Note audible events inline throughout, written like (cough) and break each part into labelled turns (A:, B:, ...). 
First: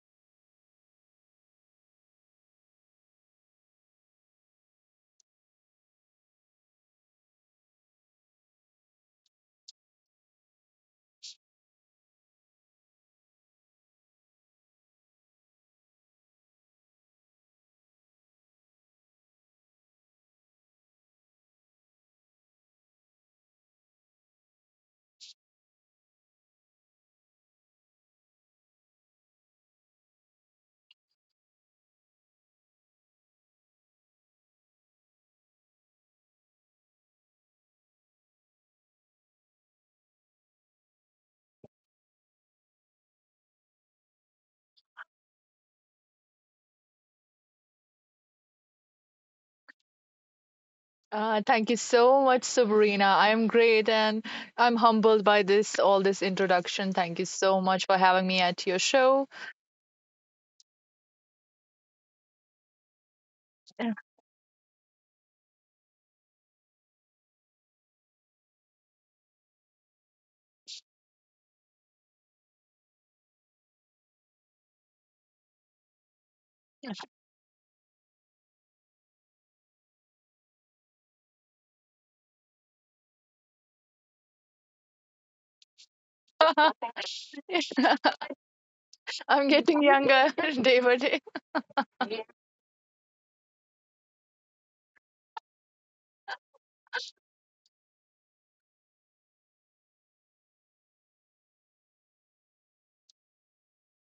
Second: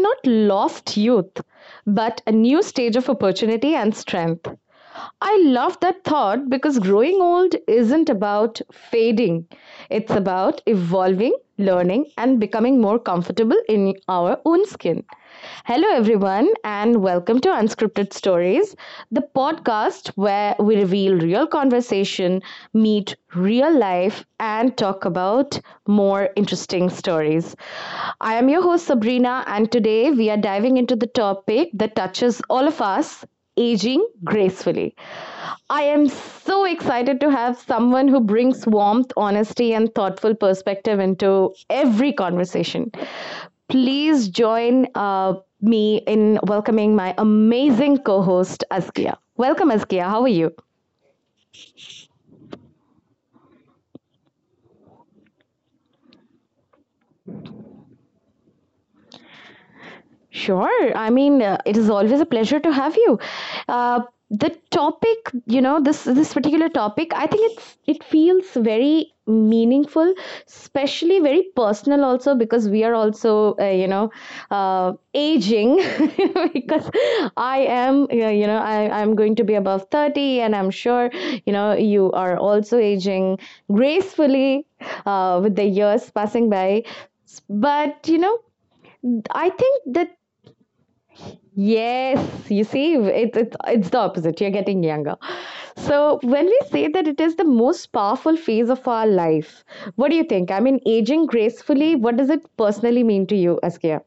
A: not lost youth, but a new stage of opportunity and strength. I love that thought because growing old isn't about fading. It's about evolving, learning, and becoming more comfortable in our own skin. Hello, everyone, and welcome to Unscripted Stories, the podcast where we reveal real conversation, meet real life, and talk about more interesting stories. I am your host, Sabrina, and today we are diving into the topic that touches all of us aging gracefully. I am so excited to have someone who brings warmth, honesty, and thoughtful perspective into every conversation. Please join me in welcoming my amazing co host, Askia. Welcome, Askia. How are you?
B: Thank you so much, Sabrina. I'm great and I'm humbled by this all this introduction. Thank you so much for having me at your show.
A: Sure. I mean, it is always a pleasure to have you. Uh,
B: (laughs)
A: the topic, this particular topic, I think it feels very meaningful, especially very personal also because we are also, aging (laughs) because I am, I'm going to be above 30 and I'm sure, you know, you are also aging gracefully with the years passing by. But, you know,
B: I'm
A: I
B: getting
A: think that
B: younger (laughs) day by day.
A: Yes, you see, it's the opposite. You're getting younger. So, when we say that it is the most powerful phase of our life, what do you think? I mean, aging gracefully, what does it personally mean to you, Askia?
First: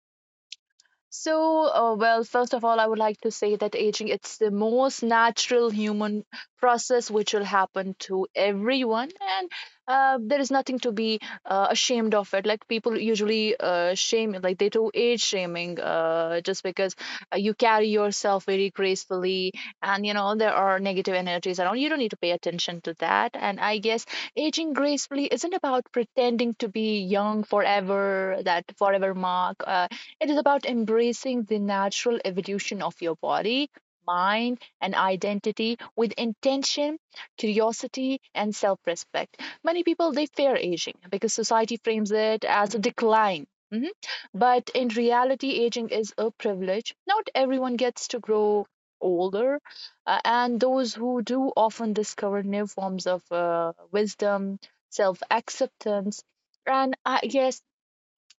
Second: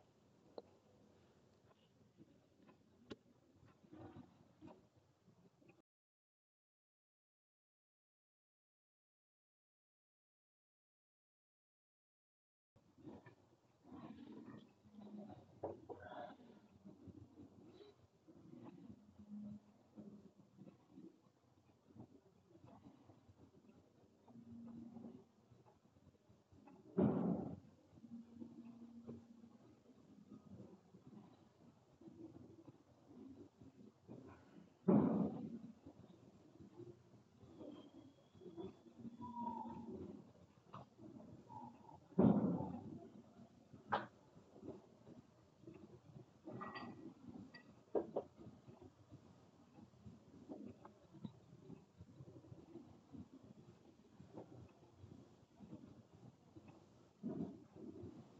B: Well, first of all, I would like to say that aging it's the most natural human process which will happen to everyone, and there is nothing to be ashamed of it. Like people usually shame, like they do age shaming, just because you carry yourself very gracefully, and you know there are negative energies around. You don't need to pay attention to that. And I guess aging gracefully isn't about pretending to be young forever, that forever mark. It is about embracing the natural evolution of your body, mind, and identity with intention, curiosity, and self respect. Many people they fear aging because society frames it as a decline. Mhm. But in reality, aging is a privilege. Not everyone gets to grow older, and those who do often discover new forms of wisdom, self acceptance, and I guess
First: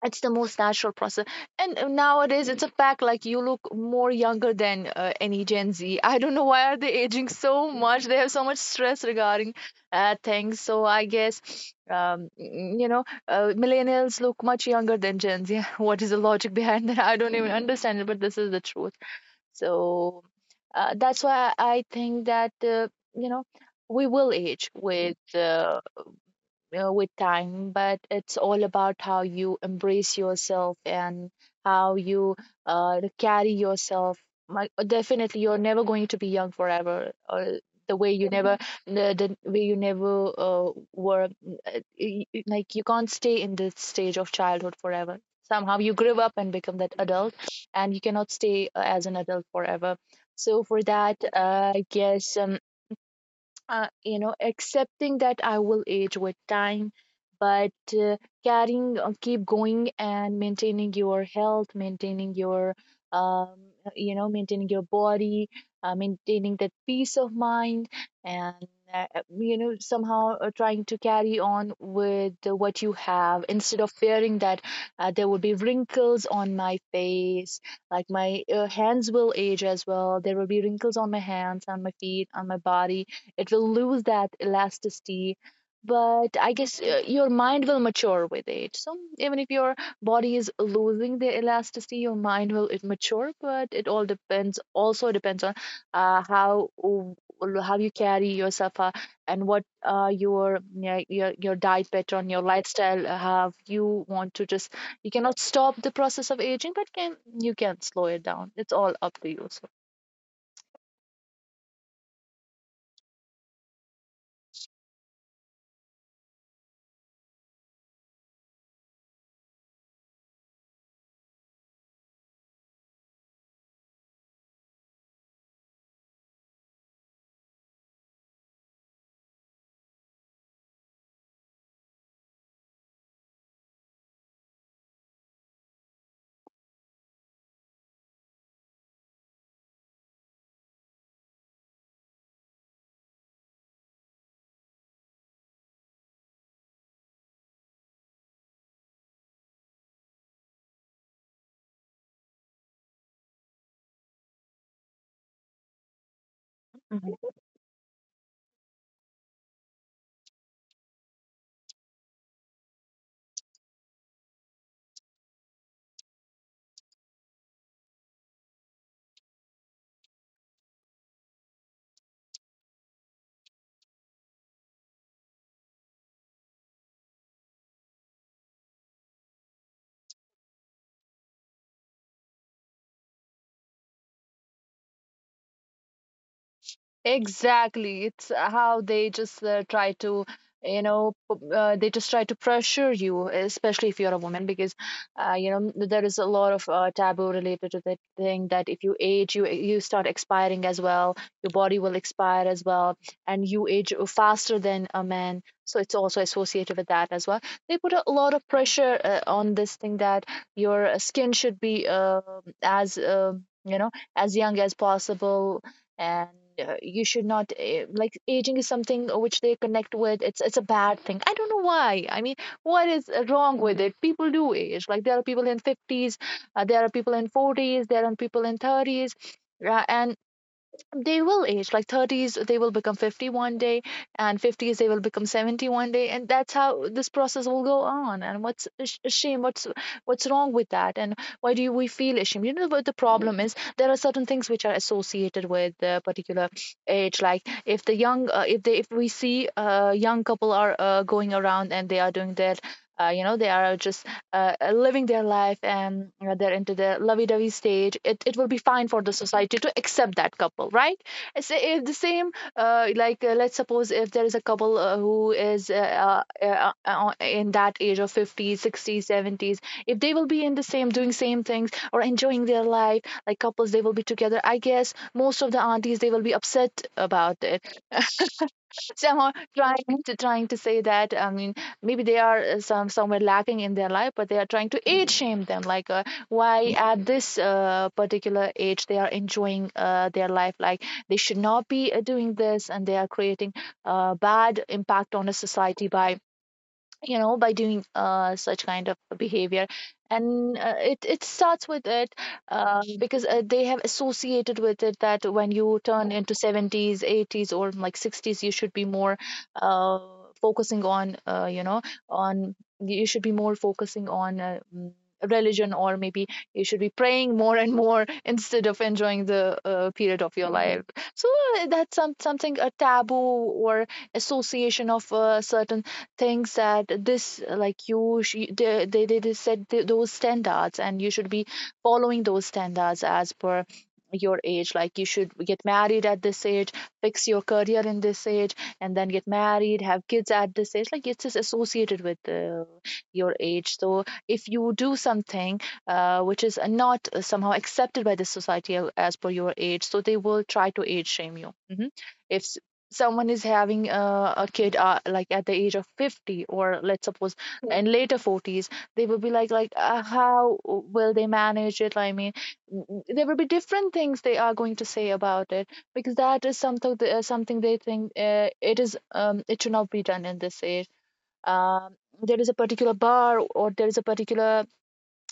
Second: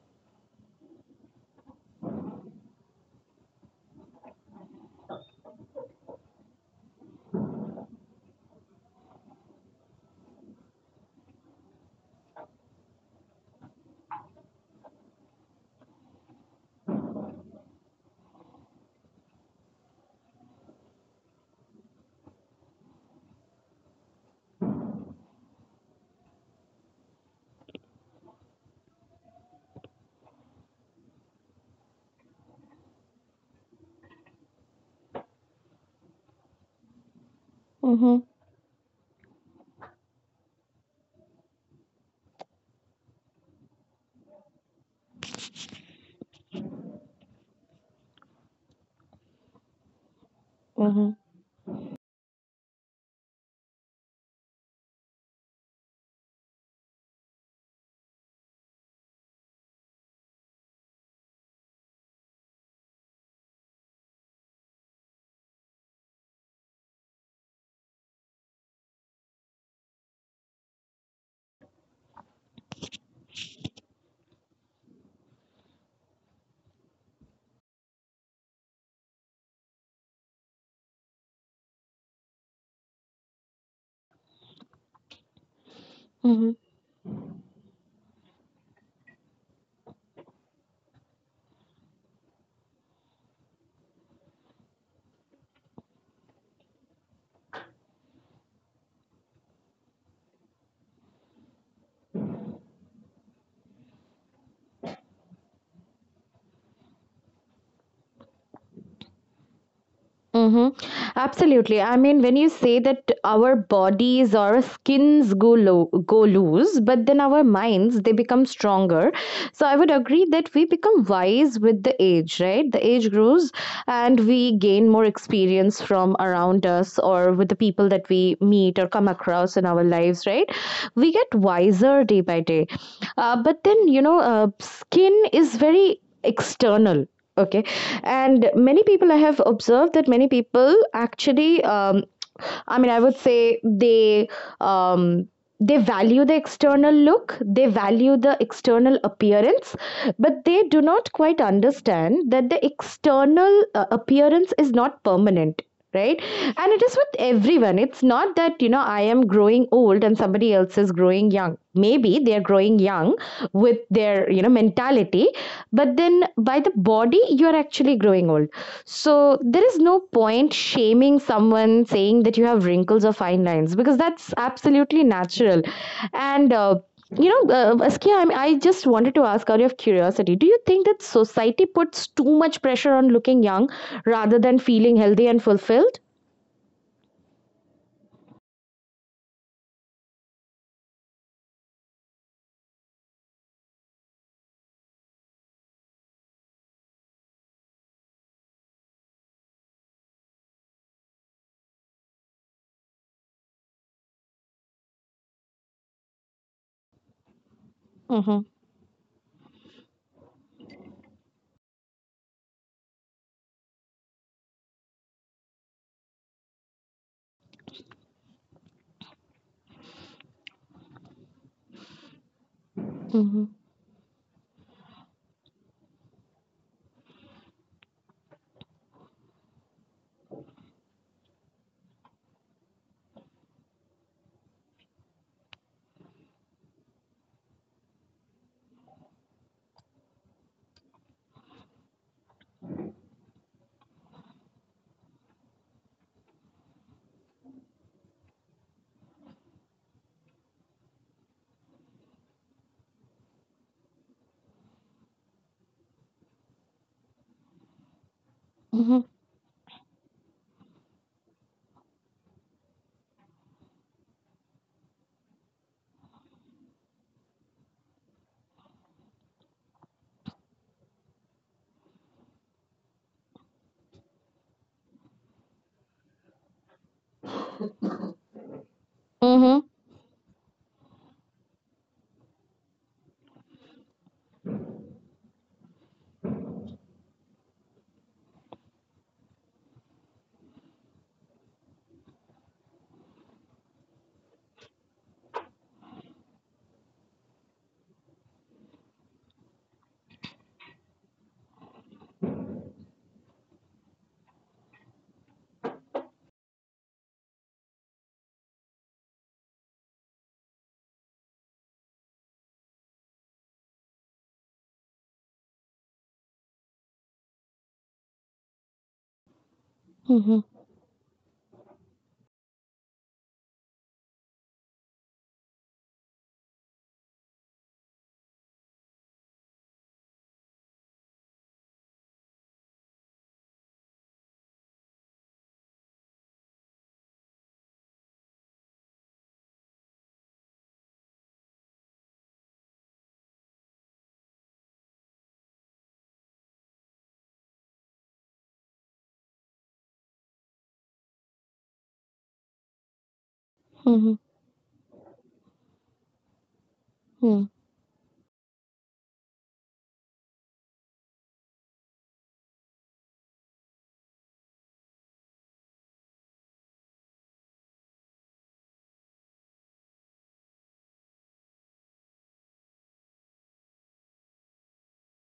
B: it's the most natural process. And nowadays it's a fact, like you look more younger than any Gen Z. I don't know why are they aging so much. They have so much stress regarding things. So I guess millennials look much younger than Gen Z. (laughs) What is the logic behind that? I don't even understand it, but this is the truth. So that's why I think that you know we will age with time, but it's all about how you embrace yourself and how you carry yourself. My, definitely, you're never going to be young forever. Or the way
A: Mm-hmm.
B: you never, the way you never were, like you can't stay in this stage of childhood forever. Somehow you grow up and become that adult, and you cannot stay as an adult forever. So for
A: Mm-hmm.
B: that, I guess accepting that I will age with time, but uh, carrying, keep going and maintaining your health, maintaining your, um, maintaining your body, maintaining that peace of mind, and somehow trying to carry on with what you have, instead of fearing that there would be wrinkles on my face, like my hands will age as well. There will be wrinkles on my hands, on my feet, on my body. It will lose that elasticity, but I guess your mind will mature with age. So even if your body is losing the elasticity, your mind will it mature. But it all depends. Also depends on uh, how how you carry yourself and what your, yeah, your diet pattern, your lifestyle, how you want to just you cannot stop the process of aging, but can you, can slow it down. It's all up to you. So.
A: Mhm. Absolutely. I mean, when you say that our bodies or our skins go low, go loose, but then our minds they become stronger. So I would agree that we become wise with the age, right? The age grows, and we gain more experience from around us or with the people that we meet or come across in our lives, right? We get wiser day by day. But then you know, skin is very external. Okay, and many people, I have observed that many people actually, I mean, I would say um, they value the external look, they value the external appearance, but they do not quite understand that the external appearance is not permanent, right? And it is
B: Mhm.
A: with everyone. It's not that, you know, I am growing old and somebody else is growing young. Maybe they are growing young with their, you know, mentality, but then by the body you are actually growing old. So there is no point shaming someone saying that you have wrinkles or fine lines because that's absolutely natural. And you know, Askia, I just wanted to ask out of curiosity, do you think that society puts too much pressure on looking young rather than feeling healthy and fulfilled?
B: Exactly. It's how they just try to, you know, they just try to pressure you, especially if you're a woman, because, you know, there is a lot of taboo related to that thing that if you age, you start expiring as well. Your body will expire as well, and you age faster than a man. So it's also associated with that as well. They put a lot
A: Mm-hmm.
B: of pressure on this thing that your skin should be as, uh, you know, as young as possible, and you should not like aging is something which they connect with, it's a bad thing. I don't know why. I mean, what is
A: Mm-hmm.
B: wrong with it? People do age. Like there are people in 50s, there are people in 40s, there are people in 30s, and they will age. Like 30s they will become 50 one day, and 50s they will become 70 one day, and that's how this process will go on. And what's a shame, what's wrong with that? And why do we feel ashamed? You know what the problem is, there are certain things which are associated with the particular age. Like if the young, if they, if we see a young couple are going around and they are doing their, they are just living their life, and they're into the lovey-dovey stage, it will be fine
A: Mm-hmm.
B: for the society to accept that couple, right? It's, if the same, let's suppose if there is a couple who is in that age of 50s, 60s, 70s, if they will be in the same doing same things or enjoying their life like couples, they will be together, I guess most of the aunties they will be upset about it. So I
A: Mm-hmm.
B: trying to trying to say that, I mean, maybe they are some somewhere lacking in their life, but they are trying to age shame them. Like why at this particular age they are enjoying their life, like they should not be doing this, and they are creating a bad impact on a society by, you know, by doing such kind of behavior. And it starts with it, because they have associated with it that when you turn into 70s, 80s, or like 60s, you should be more uh, focusing on on you should be more focusing on religion, or maybe you should be praying more and more (laughs) instead of enjoying the period of
A: Mm-hmm.
B: your life. So that's something a taboo, or association of certain thinks that this, they they set those standards and you should be following those standards as per your age. Like you should get married at this age, fix your career in this age, and then get married, have kids at this age. Like it's just associated with your age. So if you do something which is not somehow accepted by the society as per your age, so they will try to age shame you. Hmm. if s- someone is having a kid like at the age of 50, or let's suppose
A: Mm-hmm.
B: in later 40s, they will be like, how will they manage it? I mean, there will be different things they are going to say about it, because that is something something they think it is, it should not be done in this age. um, there is a particular bar, or there is a particular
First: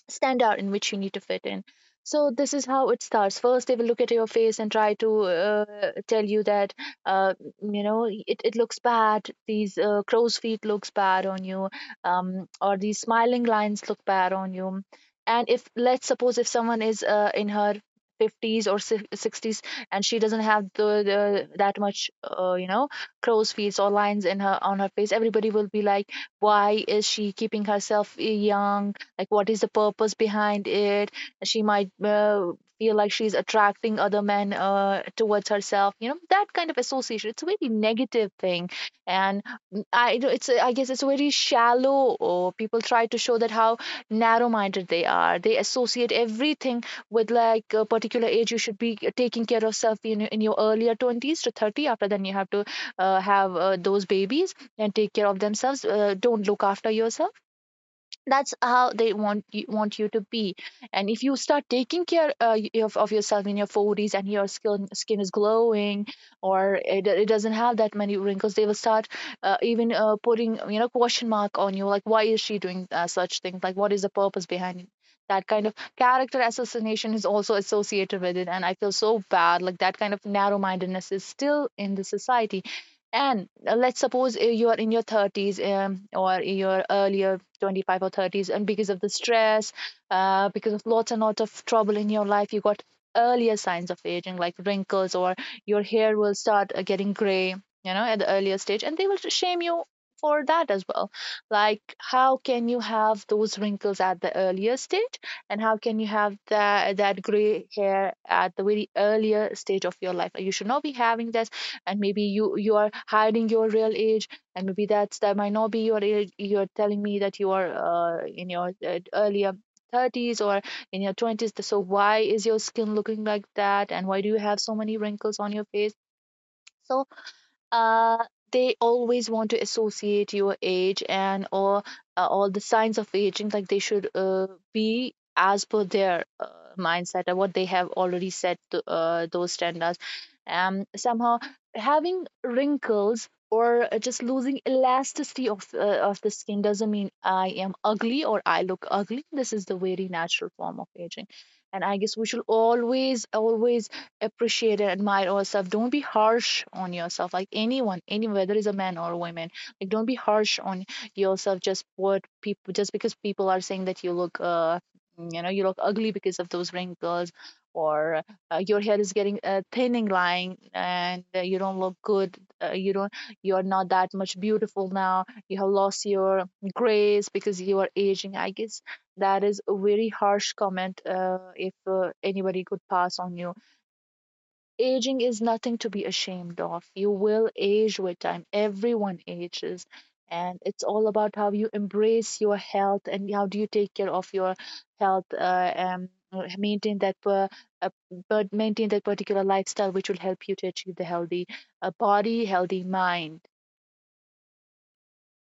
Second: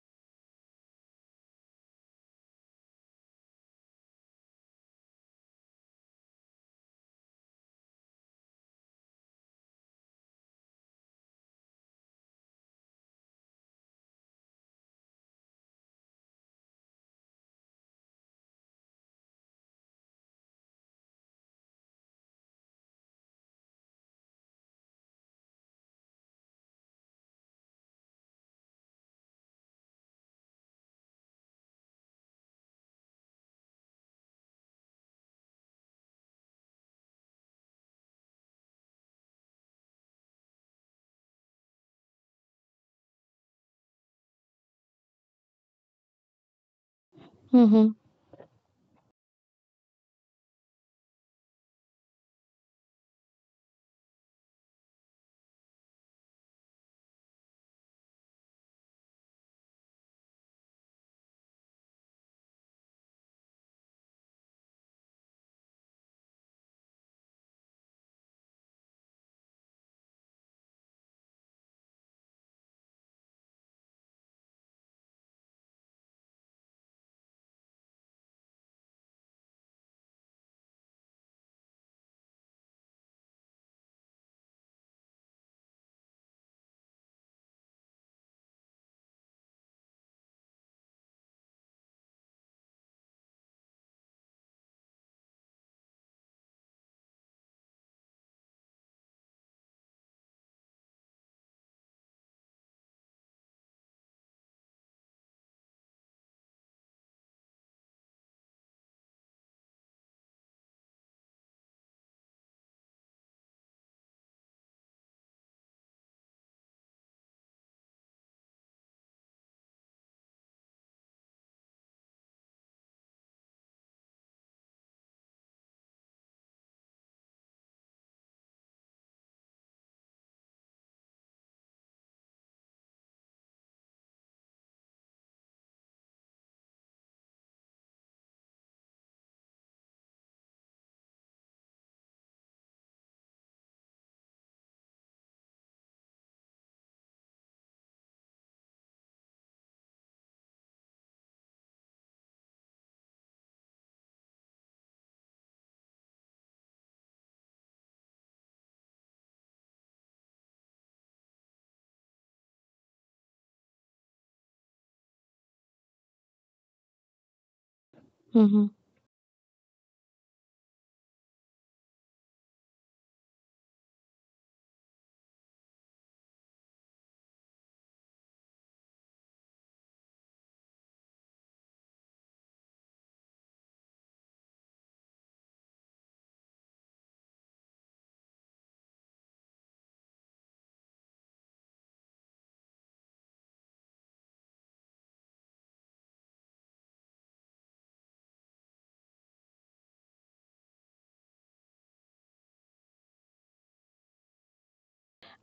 B: stand out in which you need to fit in. So this is how it starts. First, they will look at your face and try to tell you that uh, it, it looks bad. These crow's feet looks bad on you, or these smiling lines look bad on you. And if, let's suppose, if someone is in her 50s, or 60s, and she doesn't have the that much, crow's feet or lines in her on her face, everybody will be like, why is she keeping herself young? Like what is the purpose behind it? She might feel like she's attracting other men towards herself. You know, that kind of association, it's a very negative thing. And it's I guess it's a very shallow. Or people try to show that how narrow minded they are, they associate everything with like a particular age. You should be taking care of self in your earlier 20s to 30, after then you have to have those babies and take care of themselves, don't look after yourself. That's how they want you to be. And if you start taking care, of yourself in your 40s, and your skin is glowing, or it doesn't have that many wrinkles, they will start even putting, you know, question mark on you, like why is she doing such things? Like what is the purpose behind it? That kind of character assassination is also associated with it, and I feel so bad. Like, that kind of narrow mindedness is still in the society. And let's suppose, you are in your 30s, or your earlier 25 or 30s, and because of the stress, because of lots and lots of trouble in your life, you got earlier signs of aging like wrinkles, or your hair will start getting gray, you know, at the earlier stage, and they will shame you for that as well. Like, how can you have those wrinkles at the earlier stage? And how can you have that gray hair at the very earlier stage of your life? You should not be having this. And maybe you are hiding your real age. And maybe that might not be you're telling me that you are in your earlier 30s or in your 20s. So why is your skin looking like that? And why do you have so many wrinkles on your face? So uh, they always want to associate your age, and or all the signs of aging, like they should be as per their mindset or what they have already set those standards. Somehow having wrinkles, or just losing elasticity of the skin doesn't mean I am ugly or I look ugly. This is the very natural form of aging. And I guess we should always, always appreciate and admire yourself. Don't be harsh on yourself. Like anyone, any, whether it's a man or a woman, like don't be harsh on yourself. Just what people, just because people are saying that you look ugly because of those wrinkles, or
A: Mm-hmm.
B: your hair is getting, thinning line, and you don't look good. You don't, you're not that much beautiful now. You have lost your grace because you are aging, I guess. That is a very harsh comment, if anybody could pass on you. Aging is nothing to be ashamed of. You will age with time. Everyone ages. And it's all about how you embrace your health and how do you take care of your health. Uh, but maintain that particular lifestyle which will help you to achieve the healthy, body, healthy mind.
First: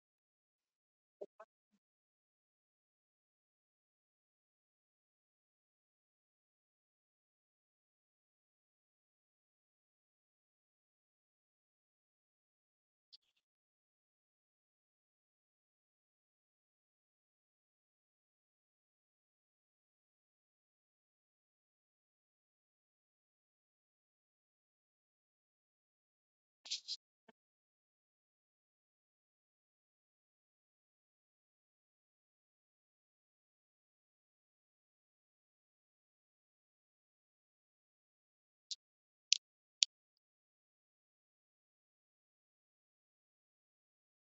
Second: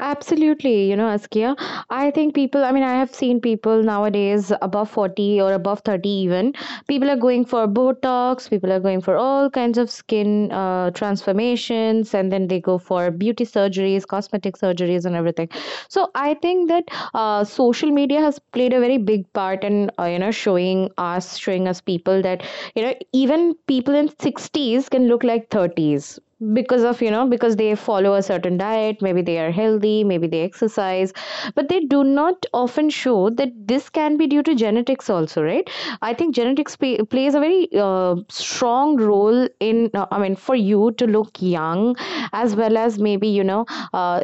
A: Absolutely, you know, Askia. I think people, I mean, I have seen people nowadays above 40 or above 30 even. People are going for Botox, people are going for all kinds of skin transformations, and then they go for beauty surgeries, cosmetic surgeries, and everything. So I think that social media has played a very big part in, you know, showing us people that, you know, even people in 60's can look like 30's because of, you know, because they follow a certain diet, maybe they are healthy, maybe they exercise, but they do not often show that this can be due to genetics also, right? I think plays a very strong role in, I mean for you to look young as well as maybe, you know, uh,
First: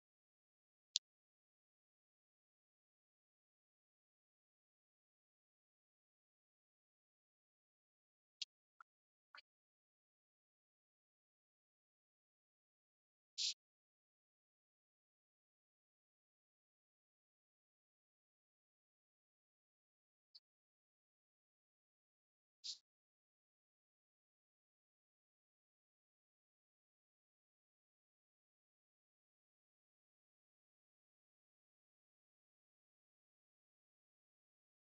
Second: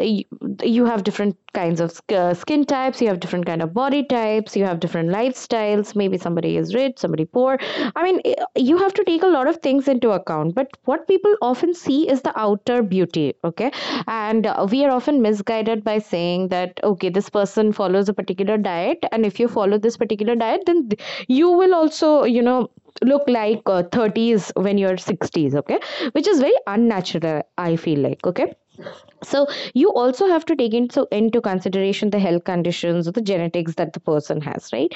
A: you have different kinds of skin types, you have different kind of body types, you have different lifestyles, maybe somebody is rich, somebody poor. I mean, you have to take a lot of things into account, but what people often see is the outer beauty. Okay, and we are often misguided by saying that okay, this person follows a particular diet, and if you follow this particular diet, then you will also, you know, look like 30's when you're 60's. Okay, which is very unnatural, I feel, like. Okay, so you also have to take into consideration the health conditions or the genetics that the person has, right?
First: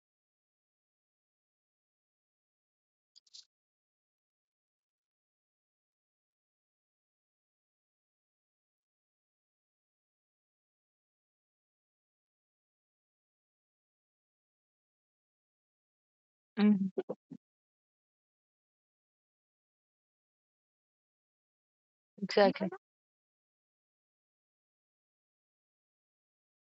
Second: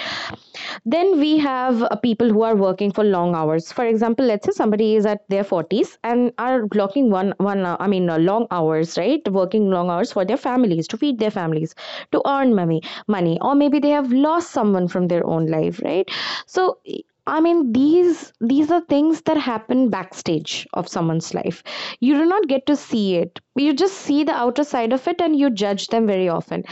A: Then we have people who are working for long hours. For example, let's say somebody is at their 40's and are blocking one one I mean, long hours, right? Working long hours for their families, to feed their families, to earn money, or maybe they have lost someone from their own life, right? So
B: Mhm.
A: I mean, these are things that happen backstage of someone's life. You do not get
B: Exactly.
A: to
B: (laughs)
A: see it. You just see the outer side of it, and you judge them very often.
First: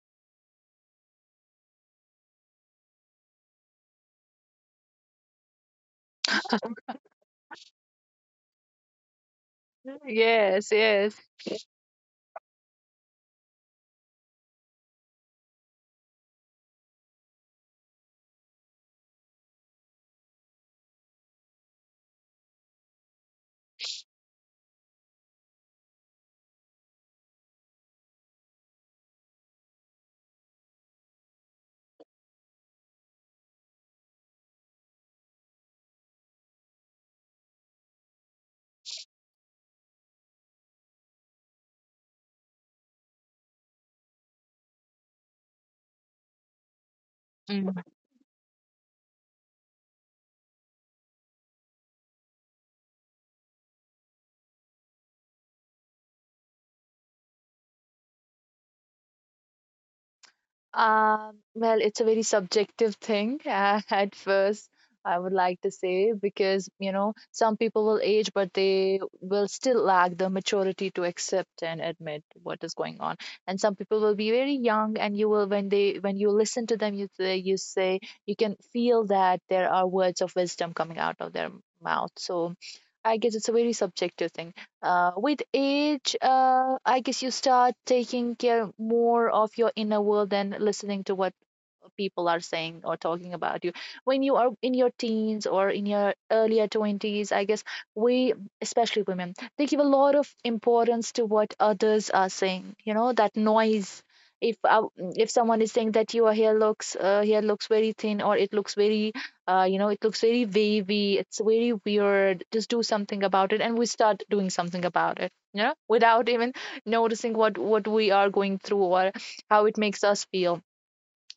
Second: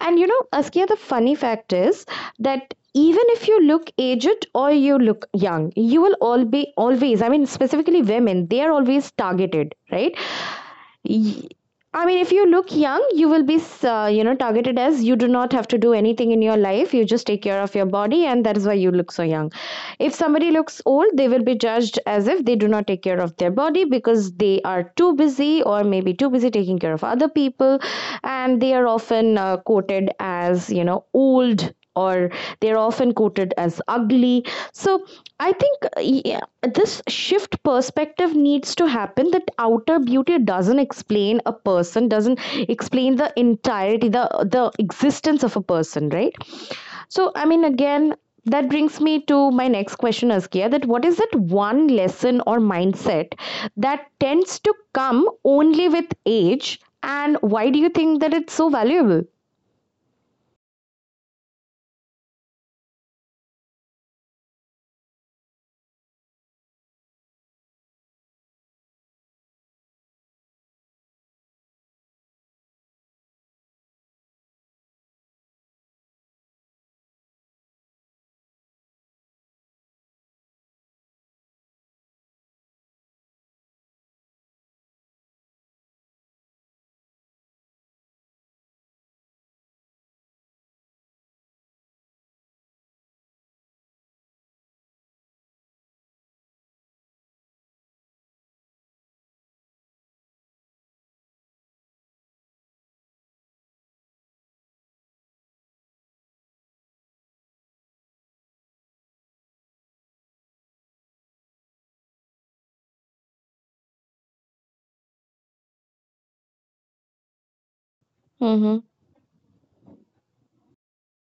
A: And you know, Askia, the funny fact is that even if you look aged or you look young, you will all be always. I mean, specifically women, they are always targeted, right?
B: Yes, yes.
A: Y- I mean, if you look young, you will be, you know, targeted as you do not have to do anything in your life. You just take care of your body, and that is why you look so young. If somebody looks old, they will be judged as if they do not take care of their body because they are too busy or maybe too busy taking care of other people, and they are often quoted as, you know, old, or they're often quoted as ugly. So I think, yeah, this shift perspective needs to happen, that outer beauty doesn't explain a person, doesn't explain the entirety, the existence of a person, right? So I mean, again, that brings me to my next question, Askia: that what is that one lesson or mindset that tends to come only with age, and why do you think that it's so valuable?
B: Well, it's a very subjective thing (laughs) at first, I would like to say, because, some people will age, but they will still lack the maturity to accept and admit what is going on. And some people will be very young, and you will, when you listen to them, you say, you can feel that there are words of wisdom coming out of their mouth. So I guess it's a very subjective thing. With age, I guess you start taking care more of your inner world than listening to what people are saying or talking about you when you are in your teens or in your earlier 20s. I guess we, especially women, they give a lot of importance to what others are saying, you know, that noise. If uh, if someone is saying that your hair looks very thin, or it looks very, you know, it looks very wavy, it's very weird, just do something about it, and we start doing something about it, you know, without even noticing what we are going
A: Mm-hmm.
B: through or how it makes us feel.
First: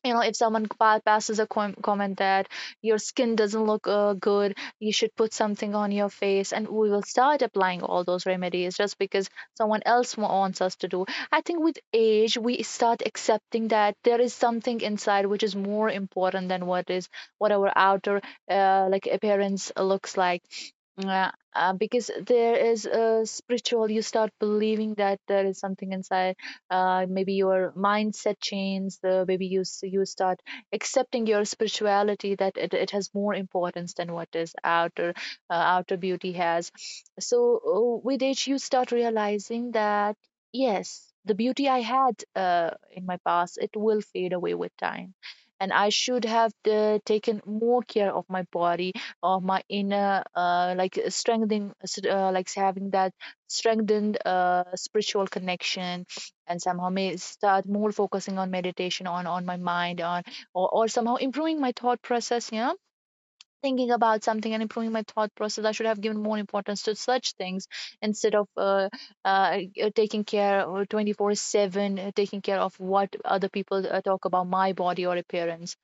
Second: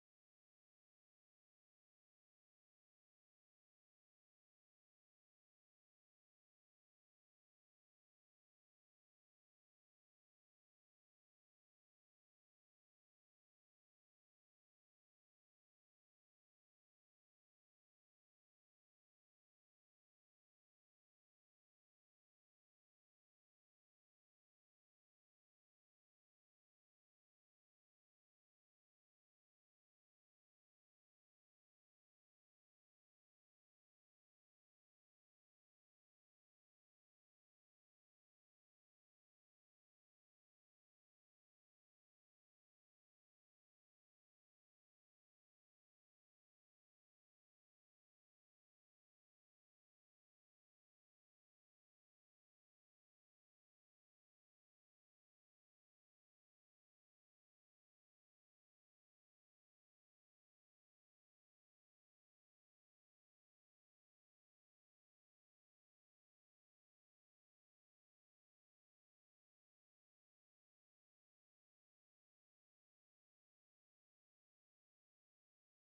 B: You know, if someone passes a comment that your skin doesn't look, good, you should put something on your face, and we will start applying all those remedies just because someone else wants us to do. I think with age we start accepting that there is something inside which is more important than what our outer, like, appearance looks like. Yeah, because there is a spiritual, you start believing that there is something inside. Maybe your mindset changes. Maybe you start accepting your spirituality, that it has more importance than what is outer, outer beauty has. So with age, you start realizing that yes, the beauty I had, in my past, it will fade away with time, and I should have taken more care of my body or my inner, strengthening, like having that strengthened, spiritual connection, and somehow may start more focusing on meditation, on my mind, on or somehow improving my thought process, you know, thinking about something and improving my thought process. I should have given more importance to such things instead of, uh, taking care of 24/7, taking care of what other people talk about my body or appearance.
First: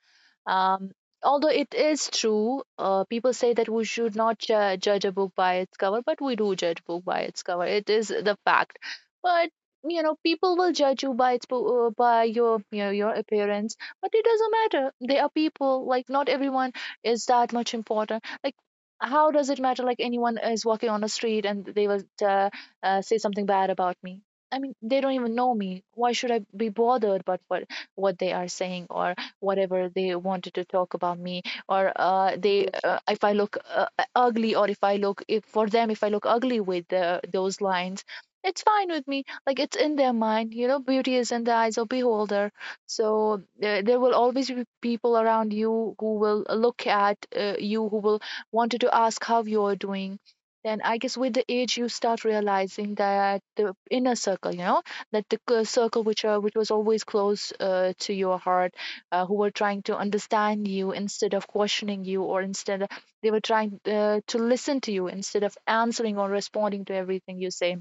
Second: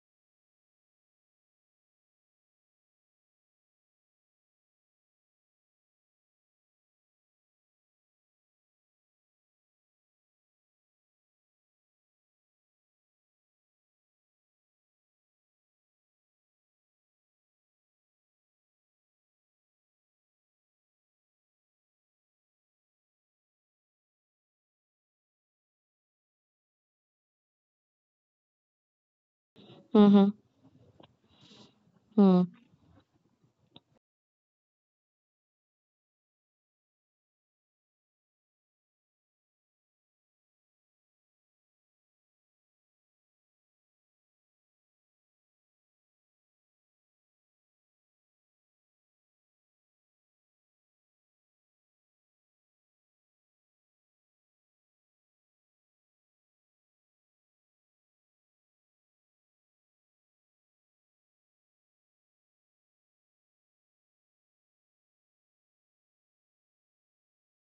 B: um, Although it is true, people say that we should not judge a book by its cover, but we do judge book by its cover. It is the fact. But, you know, people will judge you by its by your appearance, but it doesn't matter. They are people. Like, not everyone is that much important. Like. How does it matter? Like, anyone is walking on the street and they will, say something bad about me. I mean, they don't even know me. Why should I be bothered about what they are saying, or whatever they
A: Mm-hmm.
B: wanted to talk about me? Or
A: Mm-hmm.
B: they, if I look, ugly, or if I look, if for them, if I look ugly with those lines, it's fine with me. Like, it's in their mind. You know, beauty is in the eyes of beholder. So there will always be people around you who will look at, you, who will wanted to ask how you're doing. Then I guess with the age you start realizing that the inner circle, you know, that the circle which was always close, to your heart, who were trying to understand you instead of questioning you, or instead of, they were trying, to listen to you instead of answering or responding to everything you say.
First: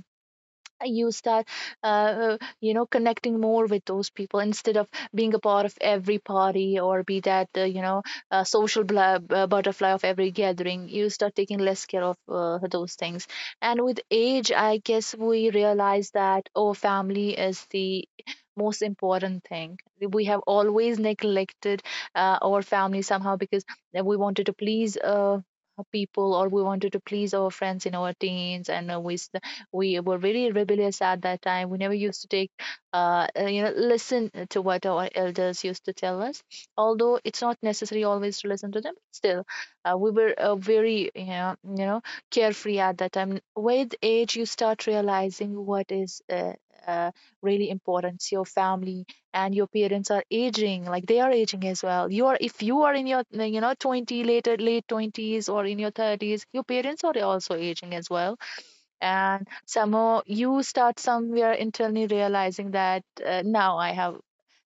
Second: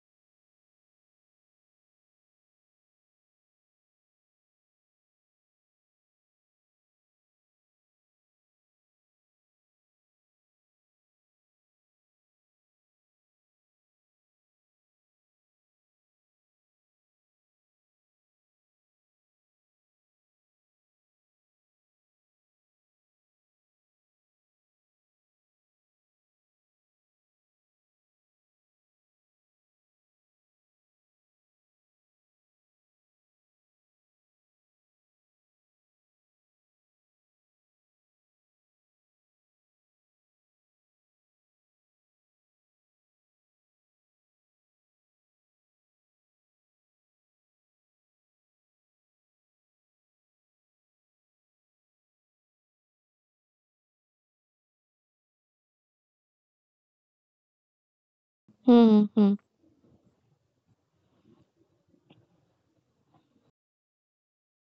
B: You start, you know, connecting more with those people instead of being a part of every party, or be that, you know, social butterfly of every gathering. You start taking less care of, those things. And with age I guess we realize that our family is the most important thing. We have always neglected, our family somehow, because we wanted to please, people, or we wanted to please our friends in our teens, and we were very rebellious at that time. We never used to take, you know, listen to what our elders used to tell us. Although it's not necessary always to listen to them, still, we were, very, you know, carefree at that time. With age, you start realizing what is. Uh, Really important, your family, and your parents are aging, like they are aging as well. You are, if you are in your, you know, 20, late 20s, or in your 30s, your parents are also aging as well.
A: Hmm, hmm.
B: And somehow you start somewhere internally realizing that, now I have,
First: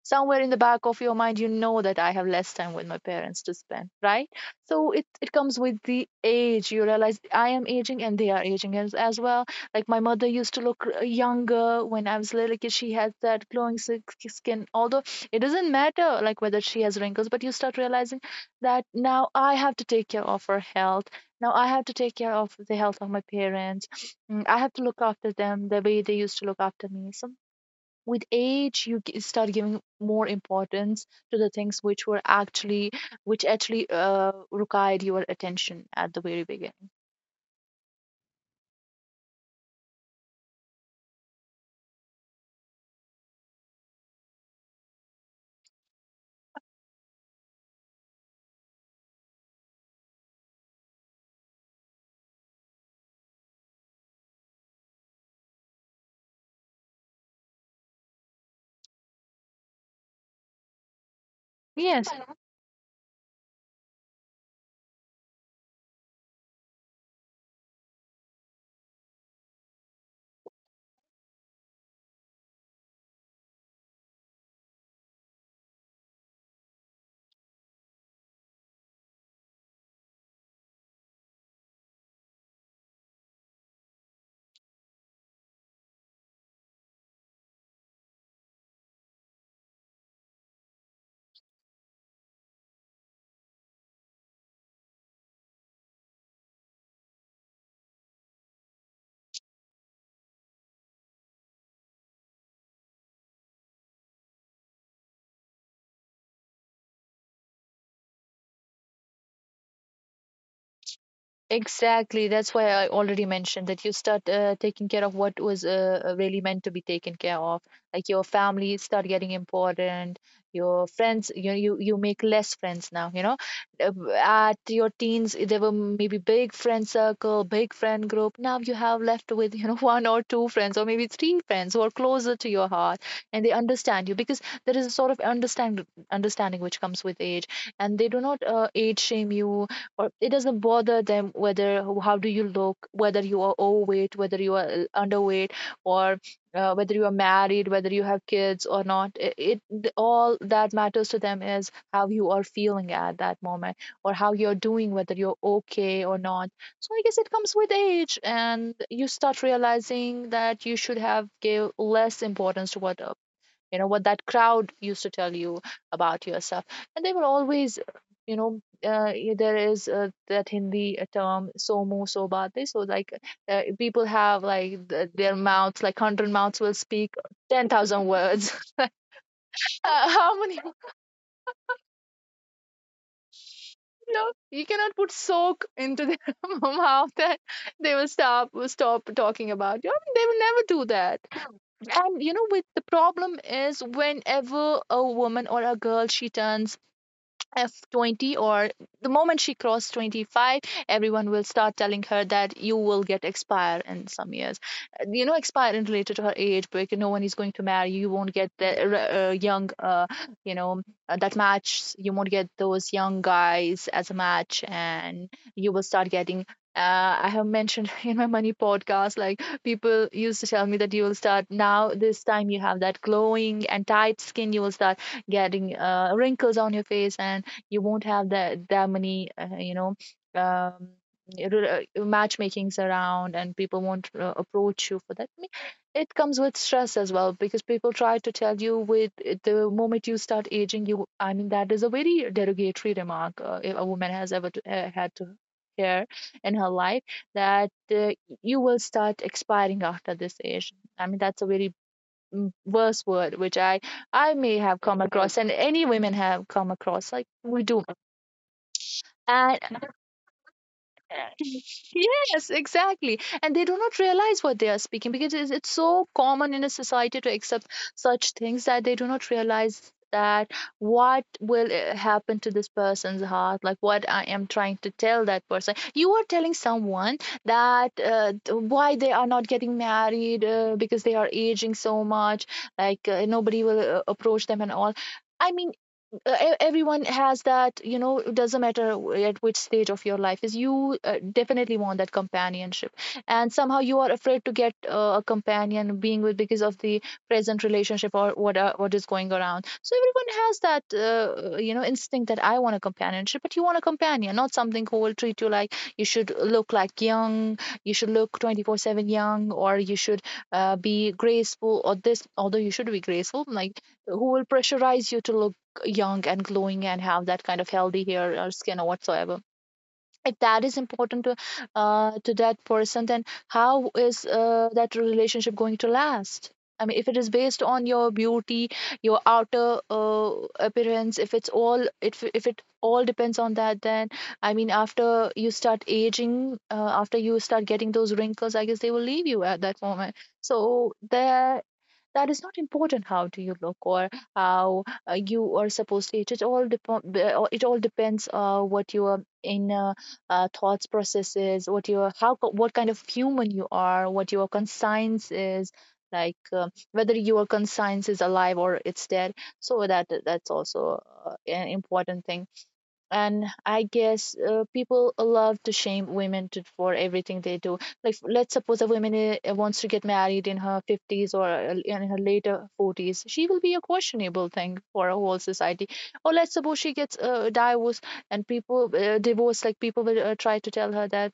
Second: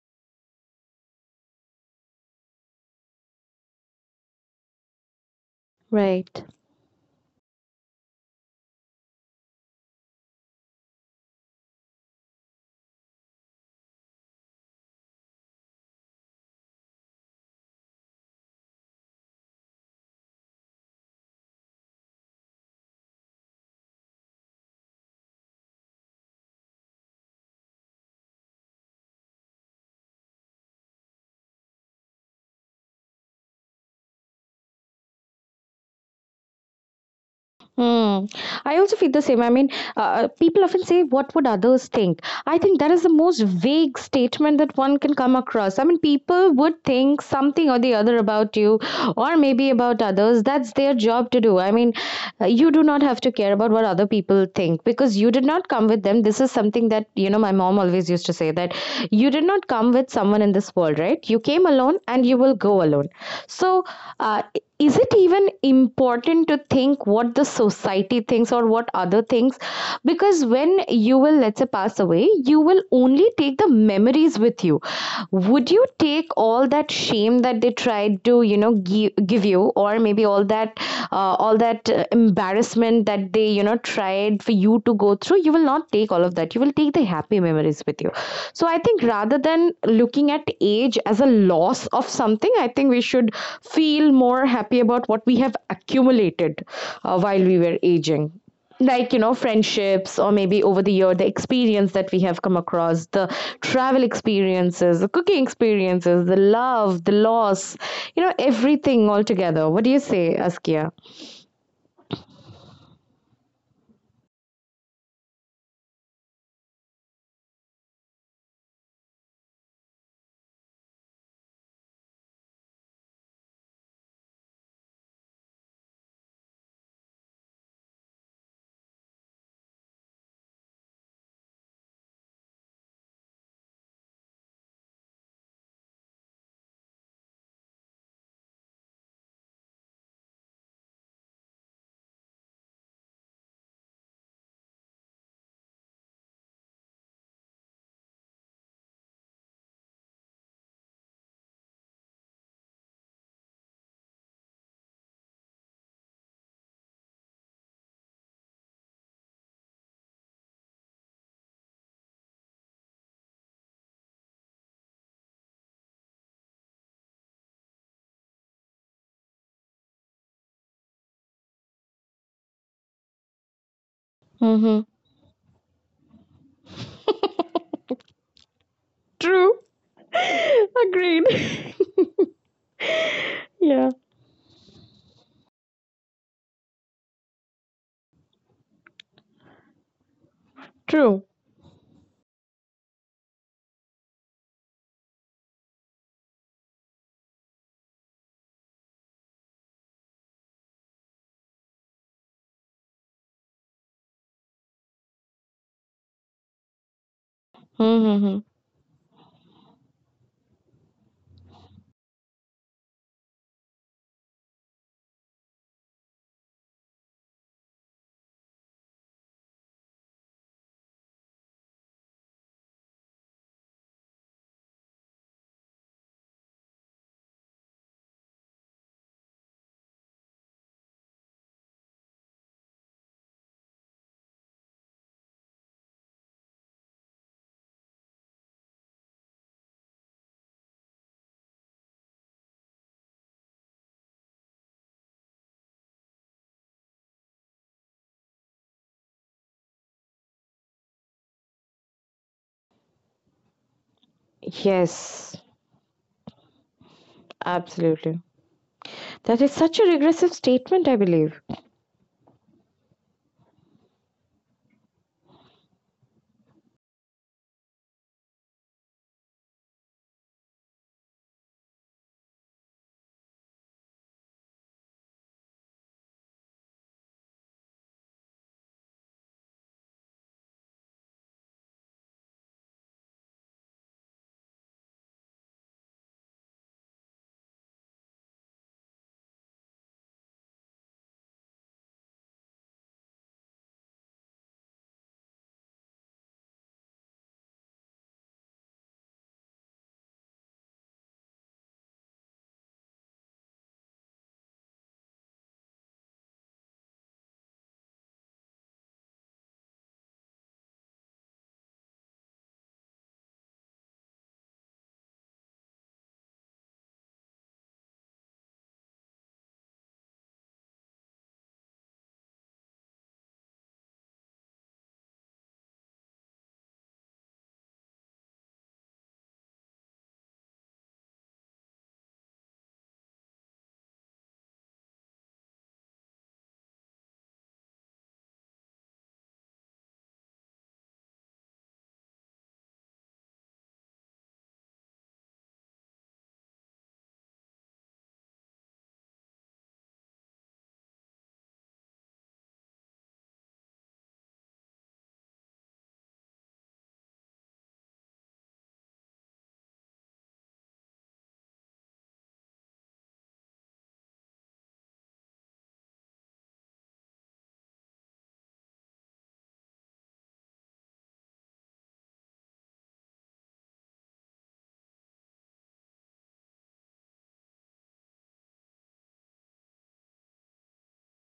B: somewhere in the back of your mind, you know, that I have less time with my parents to spend, right? So it comes with the
A: Right.
B: age. You realize I am aging and they are aging as well. Like my mother used to look, younger, when I was little kid. She had that glowing skin. Although it doesn't matter, like whether she has wrinkles, but you start realizing that now I have to take care of her health. Now I have to take care of the health of my parents. Mm, I have to look after them the way they used to look after me. So with age, you start giving more importance to the things which were actually, which actually required your attention at the very beginning.
A: Hmm. I also feel the same. I mean, people often say, "What would others think?" I think that is the most vague statement that one can come across. I mean, people would think something or the other about you, or maybe about others. That's their job to do. I mean, you do not have to care about what other people think because you did not come with them. This is something that you know. My mom always used to say that you did not come with someone in this world, right? You came alone,
B: Yes.
A: and you will go alone. So. Uh, is it even important to think what the society thinks or what other thinks? Because when you will, let's say, pass away, you will only take the memories with you. Would you take all that shame that they tried to, you know, give you, or maybe all that, embarrassment that they, you know, tried for you to go through? You will not take all of that. You will take the happy memories with you. So I think, rather than looking at age as a loss of something, I think we should feel more happy about what we have accumulated while we were aging, like, you know, friendships, or maybe over the year, the experience that we have come across, the travel experiences, the cooking experiences, the love, the loss, you know, everything all together. What do you say, Askia?
B: Exactly. That's why I already mentioned that you start, taking care of what was, really meant to be taken care of. Like your family start getting important. Your friends, you make less friends now. You know, at your teens there were maybe big friend circle, big friend group. Now you have left with (laughs) one or two friends or maybe three friends who are closer to your heart, and they understand you because there is a sort of understanding which comes with age, and they do not age shame you, or it doesn't bother them whether how do you look, whether you are overweight, whether you are underweight, or whether you are married, whether you have kids or not. It, it th- all that matters to them is how you are feeling at that moment, or how you're doing, whether you're okay or not. So I guess it comes with age, and you start realizing that you should have give less importance to what, you know, what that crowd used to tell you about yourself. And they were always, there is that hindi term somo sobate. So like, people have
A: Mhm.
B: like their mouths, like 100 mouths will speak 10,000 words.
A: True.
B: (laughs) uh, how
A: (laughs)
B: many (laughs)
A: Agreed. (laughs) Yeah.
B: You know, you cannot put soak into their (laughs) mouth, that they will stop talking about you. I mean, they will never do that.
A: True.
B: And you know, with the problem is whenever a woman or a girl, she turns F20, or the moment she crossed 25, everyone will start telling her that you will get expire in some years. You know, expire in related to her age, because no one is going to marry you. You won't
A: Mm-hmm.
B: get the young, you know, that match. You won't get those young guys as a match. And you will start getting. I have mentioned (laughs) in my money podcast, like people used to tell me that you will start now. This time you have that glowing and tight skin. You will start getting wrinkles on your face, and you won't have that many um, matchmakings around, and people won't approach you for that. I mean, it comes with stress as well, because people try to tell you with, the moment you start aging, you, I mean, that is a very derogatory remark. If a woman has ever to, had to hear in her life that you will start expiring after this age, I mean, that's a very worse word which I may have come across,
A: Yes.
B: and any women have come across. Like we do.
A: Absolutely. That is
B: And
A: such a regressive statement, I believe.
B: (laughs) yes, exactly. And they do not realize what they are speaking, because it's so common in a society to accept such things that they do not realize that what will happen to this person's heart, like what I am trying to tell that person. You are telling someone that why they are not getting married, because they are aging so much, like nobody will approach them and all. I mean, everyone has that, you know, it doesn't matter at which stage of your life is, you definitely want that companionship, and somehow you are afraid to get a companion being with because of the present relationship or what, what is going around. So everyone has that, you know, instinct that I want a companionship, but you want a companion, not something who will treat you like you should look like young, you should look 24/7 young, or you should be graceful or this. Although you should be graceful, like, who will pressurize you to look young and glowing and have that kind of healthy hair or skin or whatsoever. If that is important to that person, then how is that relationship going to last? I mean, if it is based on your beauty, your outer appearance, if it all depends on that, then I mean, after you start aging, after you start getting those wrinkles, I guess they will leave you at that moment. So there, that is not important, how do you look, or how you are supposed to eat. It it all depends what your in thoughts processes, what your, how, what kind of human you are, what your conscience is, like whether your conscience is alive or it's dead. So that's also an important thing. And I guess people love to shame women to, for everything they do. Like let's suppose a woman wants to get married in her 50s, or in her later 40s, she will be a questionable thing for a whole society. Or let's suppose she gets divorced, and people divorced like people will try to tell her that,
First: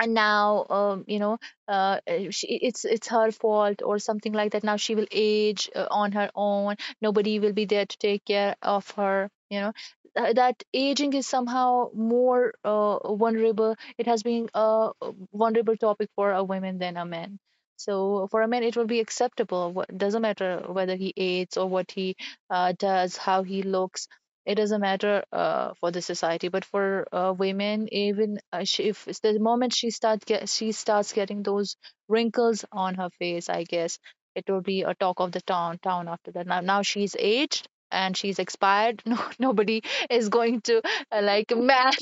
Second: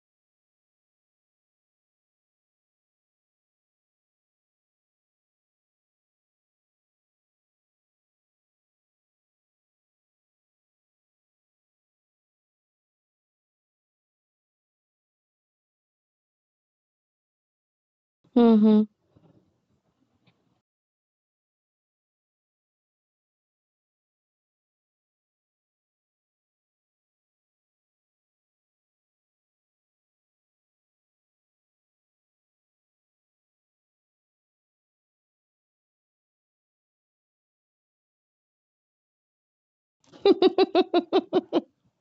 B: and now you know, she, it's her fault or something like that, now she will age on her own, nobody will be there to take care of her, you know. That aging is somehow more vulnerable, it has been a vulnerable topic for a woman than a man. So for a man, it
A: Mm-hmm.
B: will be acceptable, what, doesn't matter whether he aids or what he does, how he looks. It doesn't matter for the society, but for women, even she, if it's the moment she start get she starts getting those wrinkles on her face, I guess it will be a talk of the town after that. Now, now she's aged and she's expired. (laughs) No, nobody is going to like
A: (laughs)
B: man.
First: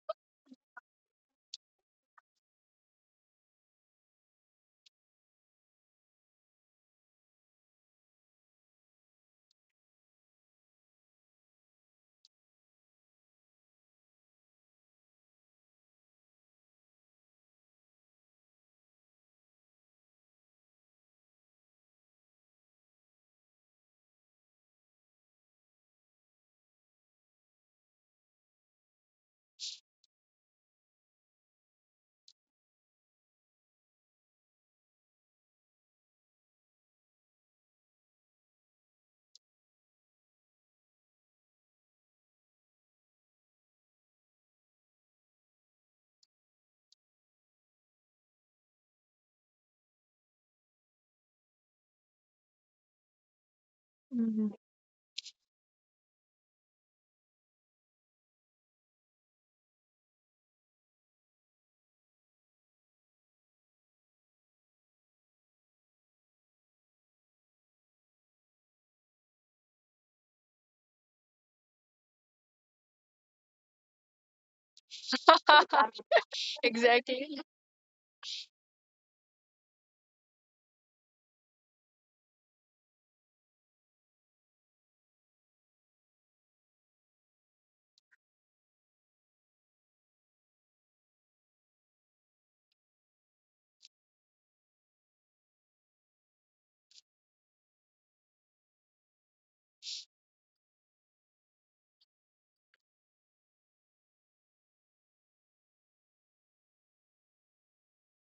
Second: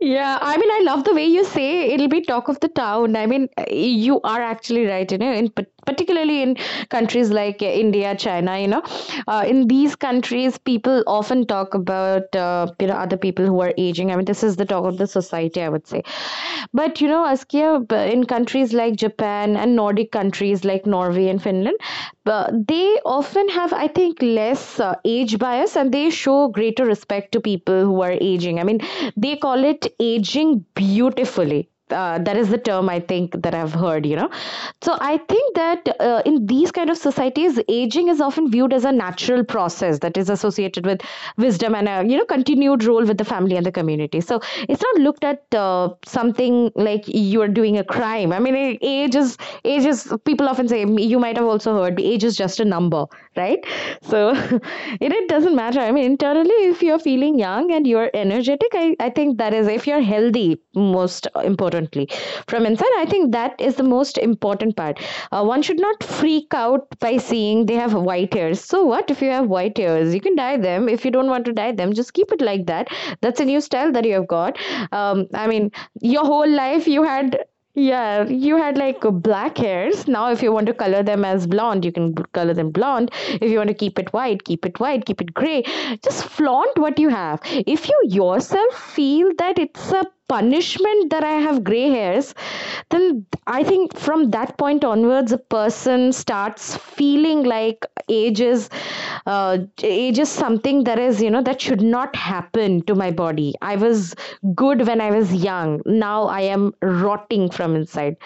A: Yeah, I mean, I love the way you say it'll be talk of the town. I mean, you are actually right, you know, in particularly in countries like India, China, you know, in these countries, people often talk about, you know, other people who are aging. I mean, this is the talk of the society, I would say. But you know, Askia, in countries like Japan and Nordic countries like Norway and Finland, but they often have, I think, less age bias, and they show greater respect to people who are aging. I mean, they call it aging beautifully. That is the term, I think, that I've heard, you know. So I think that in these kind of societies, aging is often viewed as a natural process that is associated with wisdom and a, you know, continued role with the family and the community. So it's not looked at, something like you're doing a crime. I mean, age is, age is, people often say, you might have also heard, age is just a number, right? So (laughs) it doesn't matter. I mean, internally, if you're feeling young and you're energetic, I think that is, if you're healthy, most importantly, from inside, I think that is the most important part. One should not freak out by seeing they have white hairs. So what if you have white hairs? You can dye them. If you don't want to dye them, just keep it like that. That's a new style that you have got. I mean, your whole
B: (laughs)
A: life you
B: exactly
A: had, yeah, you had like black hairs. Now, if you want to color them as blonde, you can color them blonde. If you want to keep it white, keep it white, keep it gray. Just flaunt what you have. If you yourself feel that it's a punishment that I have gray hairs, till, I think from that point onwards, a person starts feeling like age is, age is something that is, you know, that should not happen to my body. I was good when I was young. Now I am rotting from inside,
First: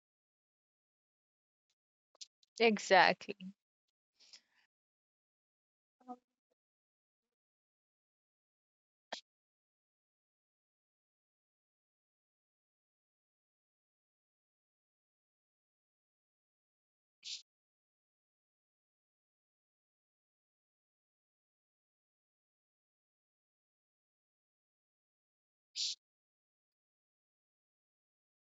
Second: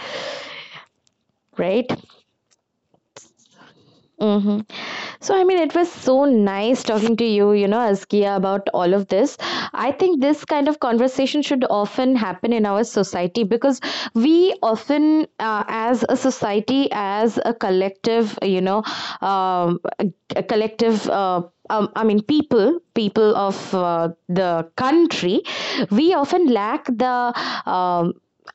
A: right?
B: exactly
A: Mm-hmm. So, I mean, it was so nice talking to you, you know, Askia, about all of this. I think this kind of conversation should often happen in our society, because we often, as a society, as a collective, you know, um, a, a collective. I mean, people of the country, we often lack the um,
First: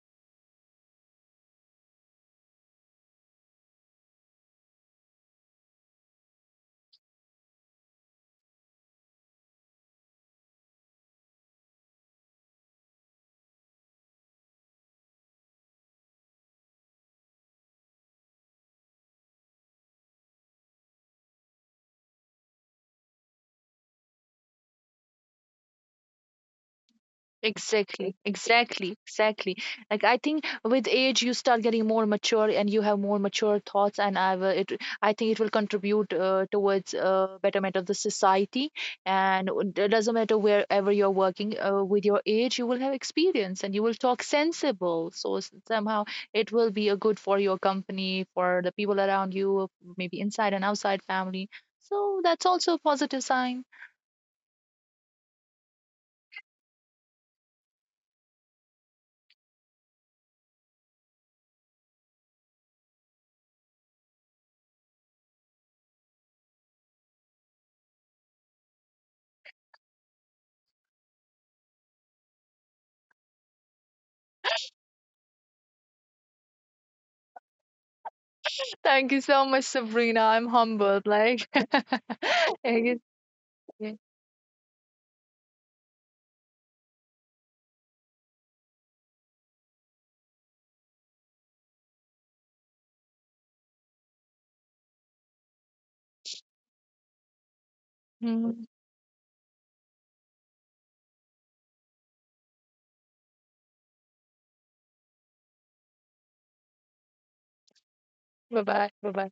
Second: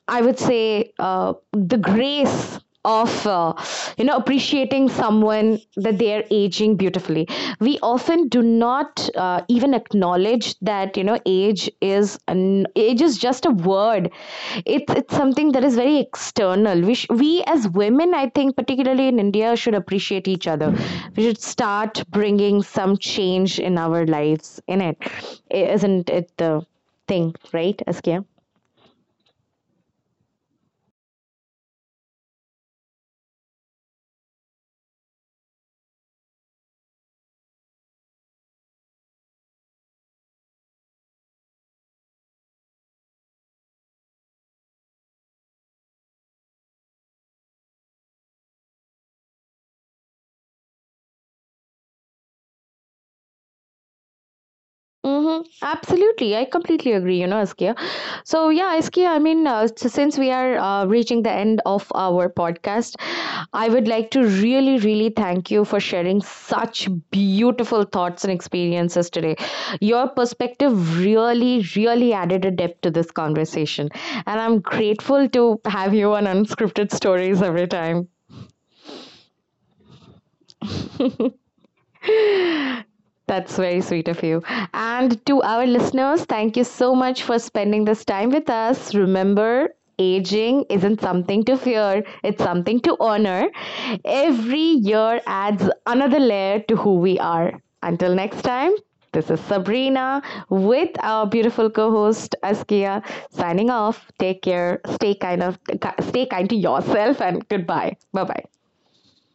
A: I would say the grace of you know, appreciating someone that they are aging beautifully. We often do not even acknowledge that, you know, age is just a word. It's something that is very external. We we as women, I think particularly in India, should appreciate each other. We should start bringing some change in our lives in it, not it the thing, right,
B: Exactly,
A: Askia?
B: exactly, exactly. Like I think with age you start getting more mature and you have more mature thoughts, and I will. I think it will contribute towards betterment of the society. And it doesn't matter wherever you're working. With your age, you will have experience and you will talk sensible. So somehow it will be a good for your company, for the people around you, maybe inside and outside family. So that's also a positive sign.
A: Mm-hmm. Absolutely. I completely agree, you know, Askia. So, yeah, Askia, I mean, since we are reaching the end of our podcast, I would like to really, really thank you for sharing such beautiful thoughts and experiences today. Your perspective really, really added a depth to this conversation. And I'm grateful to have you on Unscripted Stories every time.
B: Thank you so much, Sabrina. I'm humbled. Like, (laughs) thank
A: That's very
B: you.
A: sweet of you. And to our listeners, thank you so much for spending this time with us. Remember, aging isn't something to fear, it's something to honor. Every year adds another layer to who we are. Until next
B: Mhm.
A: time, this is Sabrina with our beautiful co-host Askia signing off. Take care. Stay kind of stay kind to yourself and goodbye. Bye-bye.
B: Bye-bye. Bye-bye.